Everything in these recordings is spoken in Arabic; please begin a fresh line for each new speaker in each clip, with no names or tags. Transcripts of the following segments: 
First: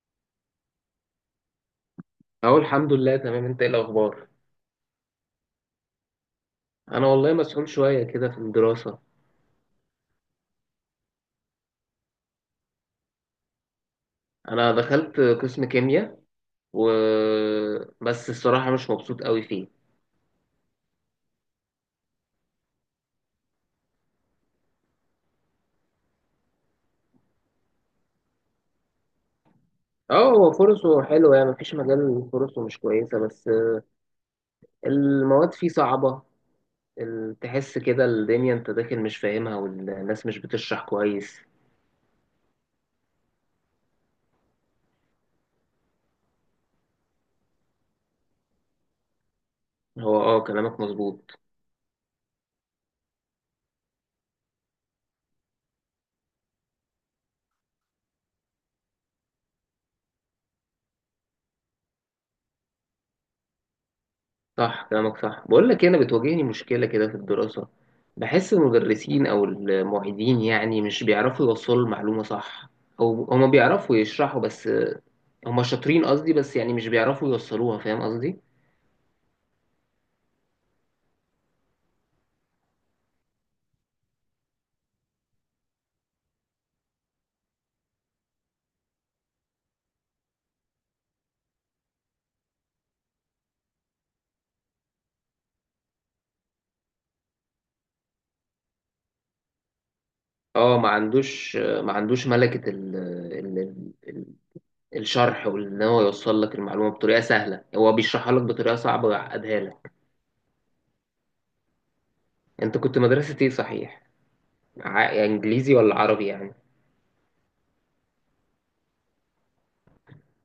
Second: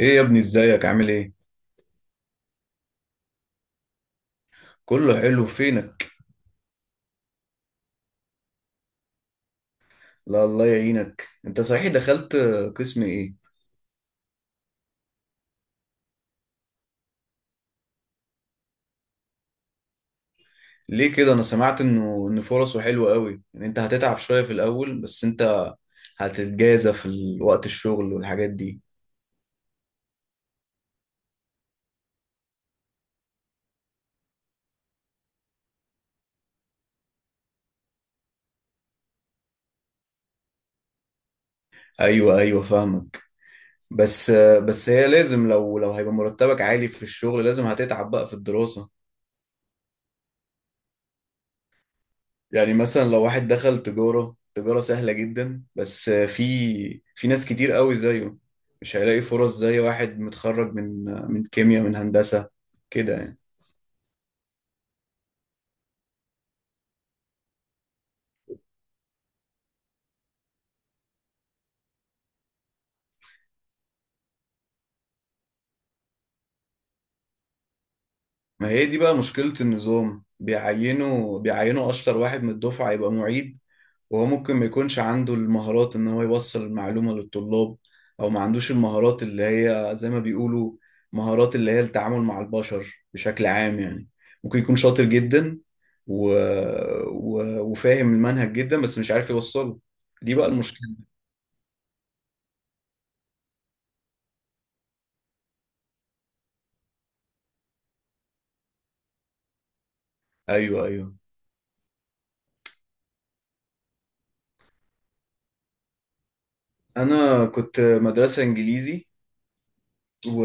ايه يا ابني، ازيك؟ عامل ايه؟
اهو الحمد لله تمام. انت ايه الاخبار؟
كله حلو. فينك؟
انا والله مسحول شويه كده في الدراسه.
لا، الله يعينك. انت صحيح دخلت قسم ايه؟
انا دخلت قسم كيمياء و بس الصراحه مش مبسوط قوي فيه.
ليه كده؟ انا سمعت انه فرصه حلوه قوي، ان انت هتتعب شويه في الاول بس انت هتتجازى في وقت الشغل والحاجات دي.
اه هو فرصه حلوه، يعني مفيش مجال فرصه مش كويسه، بس المواد فيه صعبه. تحس كده الدنيا انت داخل مش فاهمها، والناس مش بتشرح كويس.
ايوه ايوه، فاهمك. بس بس هي لازم، لو هيبقى مرتبك عالي في الشغل لازم هتتعب بقى في الدراسة.
هو كلامك مظبوط.
يعني مثلا لو واحد دخل تجارة، تجارة سهلة جدا، بس في ناس كتير قوي زيه، مش هيلاقي فرص زي واحد متخرج من كيمياء، من هندسة كده يعني.
صح كلامك صح. بقول لك إيه، انا بتواجهني مشكله كده في الدراسه. بحس المدرسين او المعيدين يعني مش بيعرفوا يوصلوا المعلومه صح، او هما بيعرفوا يشرحوا، بس هما شاطرين قصدي، بس يعني مش بيعرفوا يوصلوها، فاهم قصدي؟
ما هي دي بقى مشكلة النظام، بيعينوا أشطر واحد من الدفعة يبقى معيد، وهو ممكن ما يكونش عنده المهارات ان هو يوصل المعلومة للطلاب، او ما عندوش المهارات اللي هي زي ما بيقولوا مهارات، اللي هي التعامل مع البشر بشكل عام يعني. ممكن يكون شاطر جدا و... وفاهم المنهج جدا بس مش عارف يوصله. دي بقى
اه ما
المشكلة.
عندوش ما عندوش ملكه ال... ال... الشرح، وان هو يوصل لك المعلومه بطريقه سهله. هو بيشرحها لك بطريقه صعبه ويعقدها لك.
ايوه ايوه.
انت كنت مدرسه ايه صحيح؟ انجليزي ولا عربي يعني؟
انا كنت مدرسة انجليزي و...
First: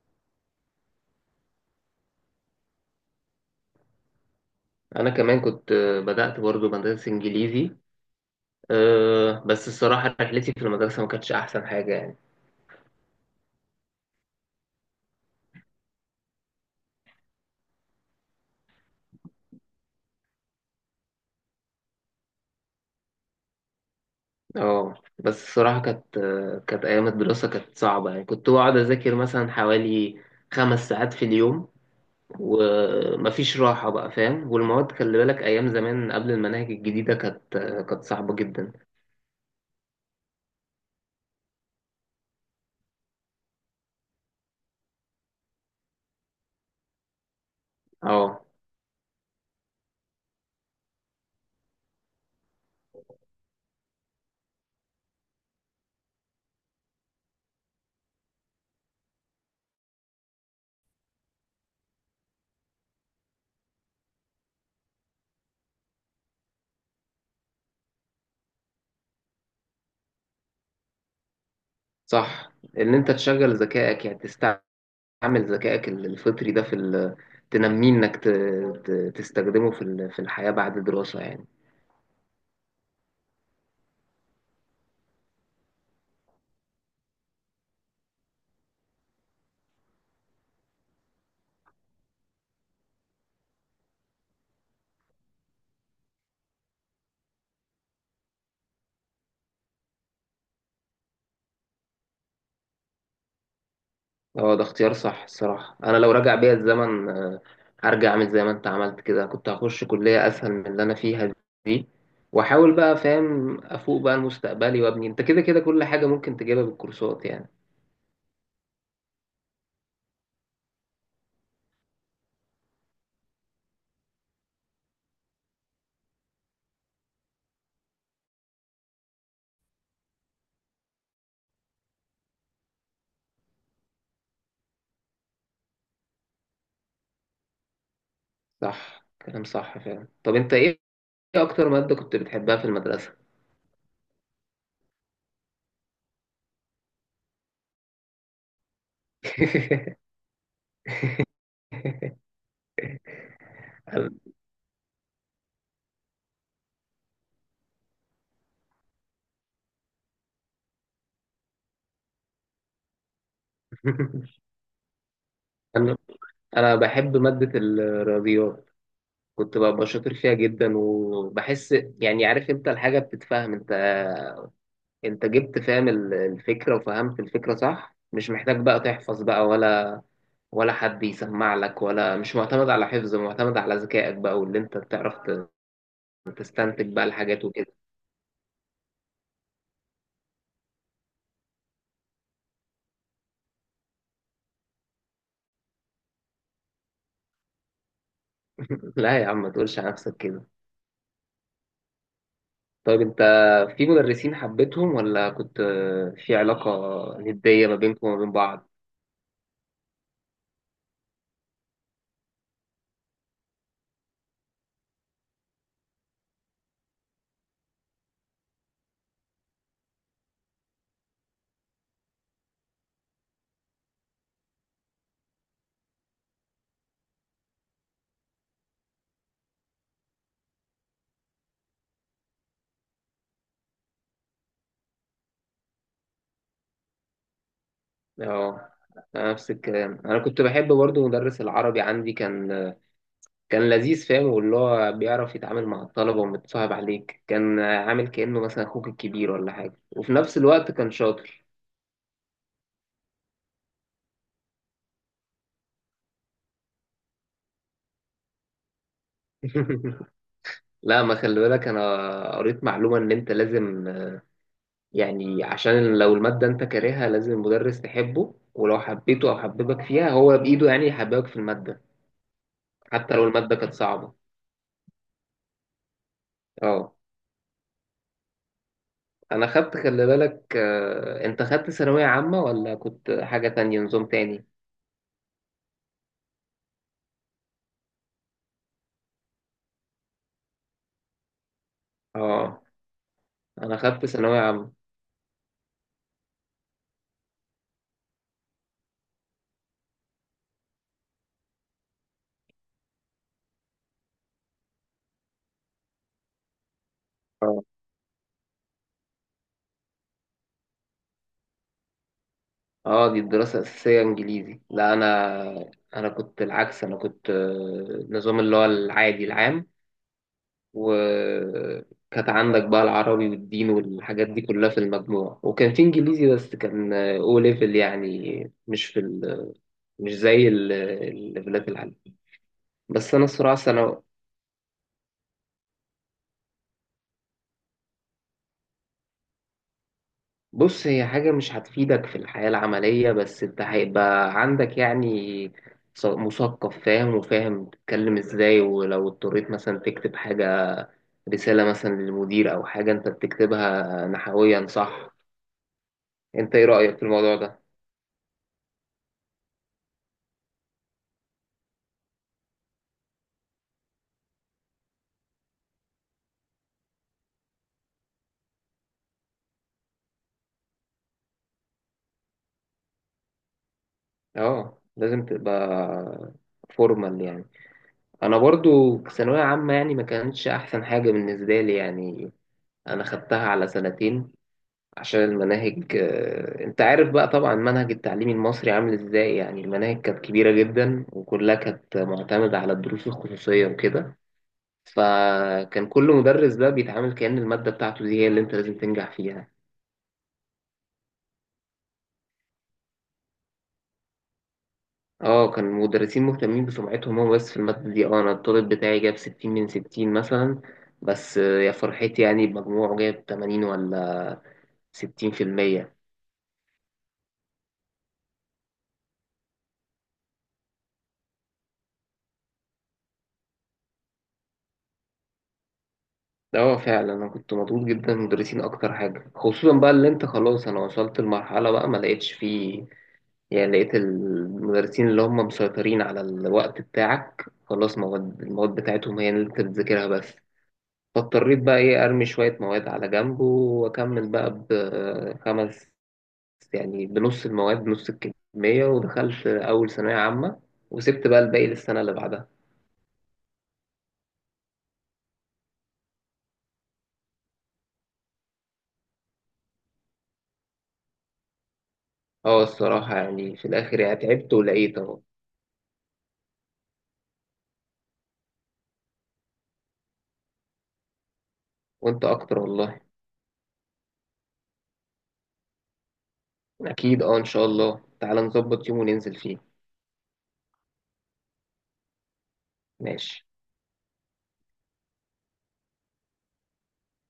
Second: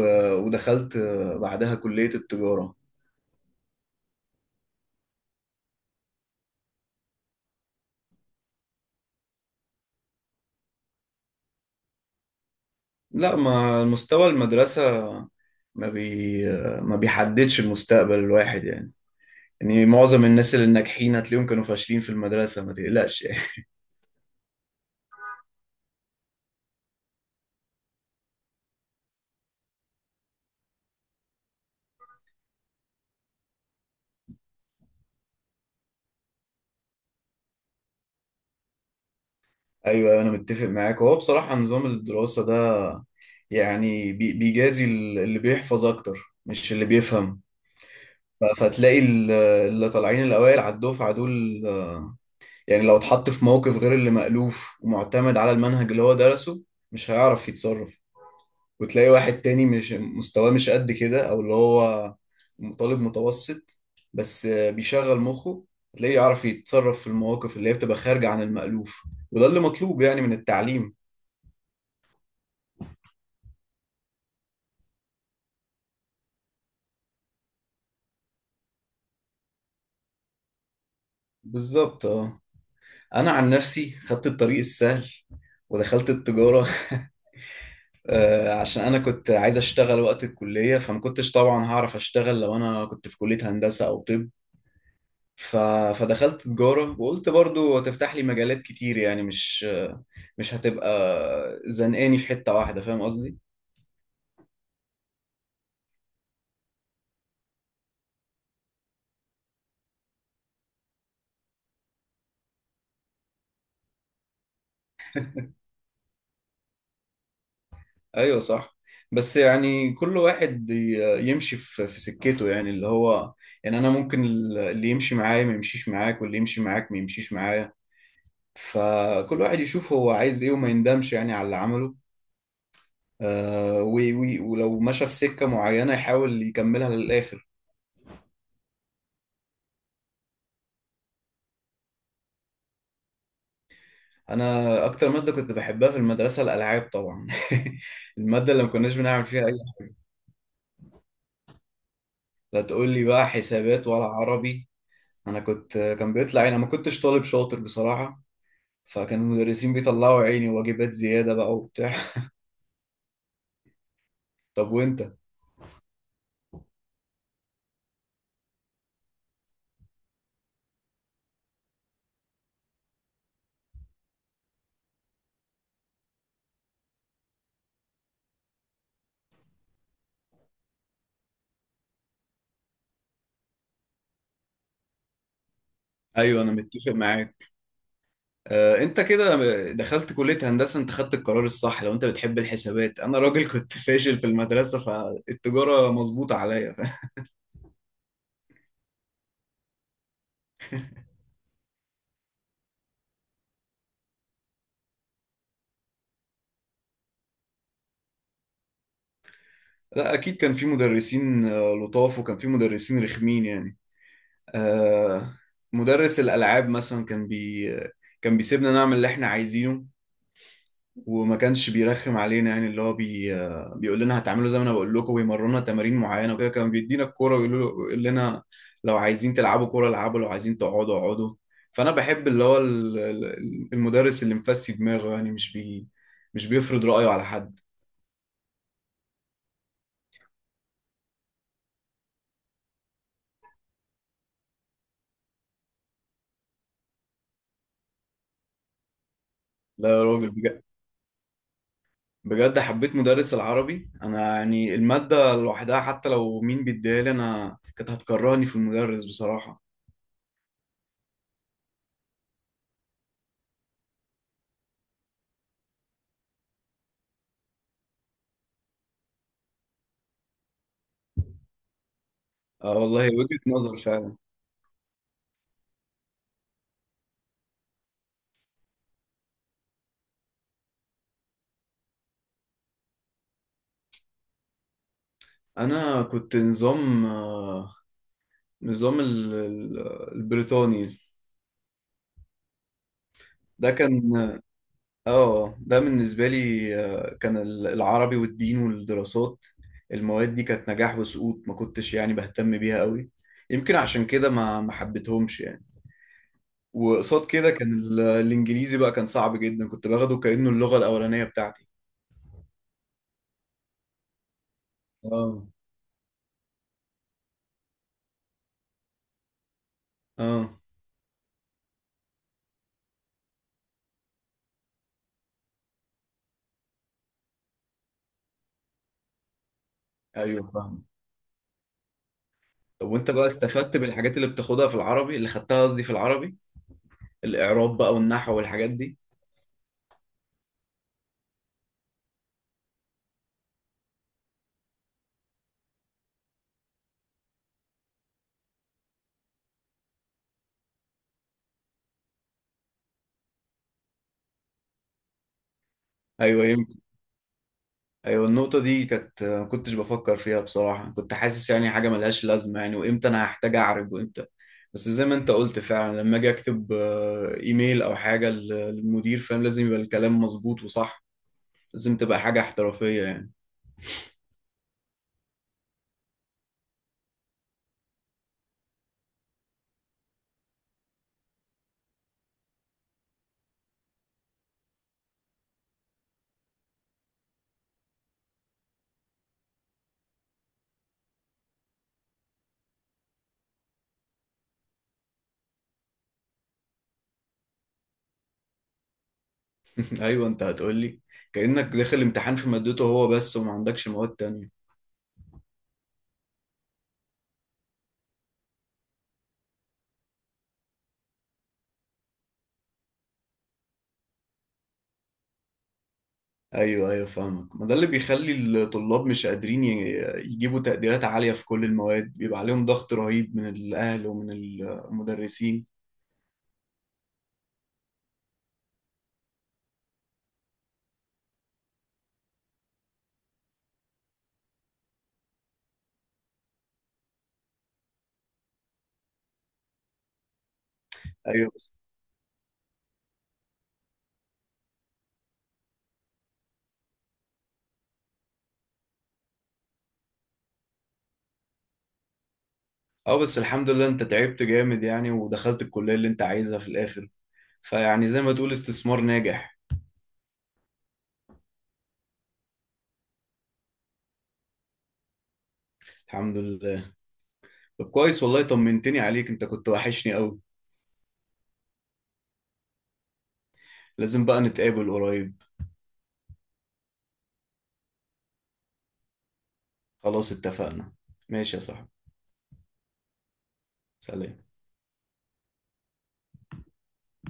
ودخلت بعدها كلية التجارة.
انا كمان كنت بدأت برضو مدرسة انجليزي. أه بس الصراحة رحلتي في المدرسة ما كانتش أحسن حاجة يعني.
لا، ما مستوى المدرسة ما بي ما بيحددش المستقبل الواحد يعني. يعني معظم الناس الناجحين هتلاقيهم كانوا فاشلين في المدرسة. ما تقلقش يعني.
اه بس الصراحة كانت أيام الدراسة كانت صعبة يعني. كنت بقعد أذاكر مثلا حوالي 5 ساعات في اليوم ومفيش راحة بقى، فاهم؟ والمواد خلي بالك أيام زمان قبل المناهج الجديدة كانت صعبة جدا.
ايوه، انا متفق معاك. هو بصراحة نظام الدراسة ده يعني بيجازي اللي بيحفظ اكتر، مش اللي بيفهم.
اه
فتلاقي اللي طالعين الاوائل على الدفعة دول، يعني لو اتحط في موقف غير اللي مألوف ومعتمد على المنهج اللي هو درسه مش هيعرف يتصرف. وتلاقي واحد تاني مش مستواه، مش قد كده، او اللي هو طالب متوسط، بس بيشغل مخه، هتلاقيه يعرف يتصرف في المواقف اللي هي بتبقى خارجة عن المألوف. وده اللي مطلوب يعني من التعليم.
صح. إن أنت تشغل ذكائك، يعني تستعمل ذكائك الفطري ده في تنميه، إنك تستخدمه في في الحياة بعد الدراسة يعني.
بالظبط، اه. انا عن نفسي خدت الطريق السهل ودخلت التجارة. عشان انا كنت عايز اشتغل وقت الكلية، فما كنتش طبعا هعرف اشتغل لو انا كنت في كلية هندسة او طب. ف... فدخلت تجارة وقلت برضو هتفتح لي مجالات كتير، يعني مش مش هتبقى زنقاني في حتة واحدة، فاهم قصدي.
اه ده اختيار صح الصراحة. أنا لو رجع بيا الزمن هرجع أعمل زي ما أنت عملت كده. كنت هخش كلية أسهل من اللي أنا فيها دي، وأحاول بقى، فاهم، أفوق بقى لمستقبلي وأبني. أنت كده كده كل حاجة ممكن تجيبها بالكورسات يعني.
ايوه صح. بس يعني كل واحد يمشي في سكته، يعني اللي هو، يعني انا ممكن اللي يمشي معايا ما يمشيش معاك، واللي يمشي معاك ما يمشيش معايا. فكل واحد يشوف هو عايز ايه، وما يندمش يعني على اللي عمله، ولو مشى في سكة معينة يحاول يكملها للآخر.
صح كلام صح فعلا. طب أنت إيه، إيه أكتر مادة كنت بتحبها في المدرسة؟
انا اكتر مادة كنت بحبها في المدرسة الالعاب طبعا. المادة اللي ما كناش بنعمل فيها اي. لا، تقول لي بقى حسابات ولا عربي؟ انا كنت، بيطلع يعني، أنا ما كنتش طالب شاطر بصراحة. فكان المدرسين بيطلعوا عيني واجبات زيادة بقى وبتاع. طب وانت؟
أنا أنا بحب مادة الرياضيات. كنت ببقى شاطر فيها جدا، وبحس يعني، عارف أنت، الحاجة بتتفهم. انت جبت فاهم الفكرة، وفهمت الفكرة صح، مش محتاج بقى تحفظ بقى ولا حد يسمع لك، ولا مش معتمد على حفظ، معتمد على ذكائك بقى، واللي انت بتعرف
ايوه، انا متفق
تستنتج بقى الحاجات
معاك.
وكده.
انت كده دخلت كلية هندسة، انت خدت القرار الصح. لو انت بتحب الحسابات، انا راجل كنت فاشل في المدرسة، فالتجارة مظبوطة عليا.
لا يا عم ما تقولش على نفسك كده. طيب انت، في مدرسين حبيتهم ولا كنت في علاقة ندية ما بينكم وما بين بعض؟
لا اكيد، كان في مدرسين لطاف، وكان في مدرسين رخمين يعني. آه، مدرس الالعاب مثلا كان بيسيبنا نعمل اللي احنا عايزينه وما كانش بيرخم علينا، يعني اللي هو بي آه، بيقول لنا هتعملوا زي ما انا بقول لكم ويمرنا تمارين معينه وكده. كان بيدينا الكوره ويقول له- يقول لنا لو عايزين تلعبوا كوره العبوا، لو عايزين تقعدوا اقعدوا. فانا بحب اللي هو المدرس اللي مفسي دماغه، يعني مش بيفرض رأيه على حد.
اه أنا نفس الكلام. انا كنت بحب برضو مدرس العربي عندي. كان لذيذ فاهم، واللي هو بيعرف يتعامل مع الطلبة ومتصاحب عليك. كان عامل كأنه مثلا أخوك الكبير ولا حاجة،
لا يا
وفي
راجل،
نفس
بجد
الوقت كان شاطر.
بجد حبيت مدرس العربي انا. يعني المادة لوحدها، حتى لو مين بيديها لي انا، كانت هتكرهني في المدرس بصراحة.
لا ما خلي بالك، أنا قريت معلومة إن أنت لازم يعني، عشان لو المادة أنت كارهها لازم المدرس تحبه، ولو حبيته أو حببك فيها هو بإيده يعني يحببك في المادة
اه والله،
حتى لو
وجهة
المادة كانت
نظر
صعبة.
فعلا.
اه أنا خدت خلي بالك، أنت خدت ثانوية عامة ولا كنت حاجة تانية نظام تاني؟
انا كنت نظام النظام البريطاني.
اه
ده
أنا
كان،
خدت ثانوية عامة.
اه ده بالنسبة لي كان العربي والدين والدراسات، المواد دي كانت نجاح وسقوط، ما كنتش يعني بهتم بيها قوي. يمكن عشان كده ما حبيتهمش يعني. وقصاد كده
آه.
كان الانجليزي بقى كان صعب جدا، كنت باخده كأنه اللغة الأولانية بتاعتي.
اه دي الدراسة الأساسية إنجليزي. لا
اه.
أنا، أنا كنت العكس. أنا كنت نظام اللي هو العادي العام.
اه
وكانت عندك بقى العربي والدين والحاجات دي كلها في المجموع، وكان في إنجليزي بس كان أو ليفل يعني، مش في مش
ايوه،
زي
فاهم.
الليفلات العالية.
طب وانت
بس أنا
بقى
الصراحة
استفدت
سنة.
بالحاجات اللي بتاخدها في العربي، اللي خدتها قصدي في العربي، الإعراب بقى والنحو والحاجات دي؟
بص هي حاجة مش هتفيدك في الحياة العملية، بس أنت هيبقى عندك يعني مثقف فاهم، وفاهم تتكلم ازاي. ولو اضطريت مثلا تكتب حاجة، رسالة مثلا للمدير أو حاجة، أنت بتكتبها نحويا صح. أنت
ايوه
إيه رأيك في الموضوع ده؟
ايوه. النقطة دي كانت ما كنتش بفكر فيها بصراحة، كنت حاسس يعني حاجة ملهاش لازمة يعني، وامتى انا هحتاج اعرج وامتى. بس زي ما انت قلت فعلا، لما اجي اكتب ايميل او حاجة للمدير فاهم، لازم يبقى الكلام مظبوط وصح، لازم تبقى حاجة احترافية يعني.
أه لازم تبقى فورمال يعني. أنا برضو في ثانوية عامة يعني ما كانتش أحسن حاجة بالنسبة لي يعني. أنا خدتها على سنتين عشان المناهج أنت عارف بقى طبعا منهج التعليم المصري عامل إزاي. يعني المناهج كانت كبيرة جدا وكلها كانت معتمدة على الدروس الخصوصية وكده. فكان كل مدرس بقى بيتعامل كأن المادة بتاعته دي هي اللي أنت لازم تنجح فيها.
ايوه، انت هتقولي كأنك داخل امتحان في مادته هو بس وما عندكش مواد تانية.
اه كان المدرسين مهتمين بسمعتهم هو بس في المادة دي. اه انا الطالب بتاعي جاب 60 من 60 مثلا، بس يا فرحتي يعني بمجموعه جاب 80 ولا 60%.
ايوه ايوه، فاهمك. ما ده اللي بيخلي الطلاب مش قادرين يجيبوا تقديرات عالية في كل المواد، بيبقى عليهم ضغط رهيب من الاهل ومن المدرسين.
اه فعلا انا كنت مضغوط جدا من المدرسين اكتر حاجة، خصوصا بقى اللي انت خلاص. انا وصلت لمرحلة بقى ما لقيتش فيه يعني. لقيت المدرسين اللي هم مسيطرين على الوقت بتاعك، خلاص المواد بتاعتهم هي اللي انت بتذاكرها بس.
ايوه.
فاضطريت بقى ايه، ارمي شوية مواد على جنب واكمل بقى بخمس، يعني بنص المواد بنص الكمية، ودخلت أول ثانوية عامة، وسبت بقى الباقي للسنة اللي بعدها.
اه بس الحمد لله، انت تعبت جامد يعني ودخلت الكلية اللي انت عايزها في الاخر. فيعني زي ما تقول استثمار ناجح.
اه الصراحة يعني في الآخر يعني تعبت ولقيت أهو.
الحمد لله. طب كويس والله، طمنتني عليك، انت كنت وحشني قوي.
وأنت أكتر والله.
لازم بقى نتقابل قريب.
أكيد. اه إن شاء الله تعالى نظبط يوم وننزل فيه.
خلاص اتفقنا. ماشي يا صاحبي.
ماشي.
سلام.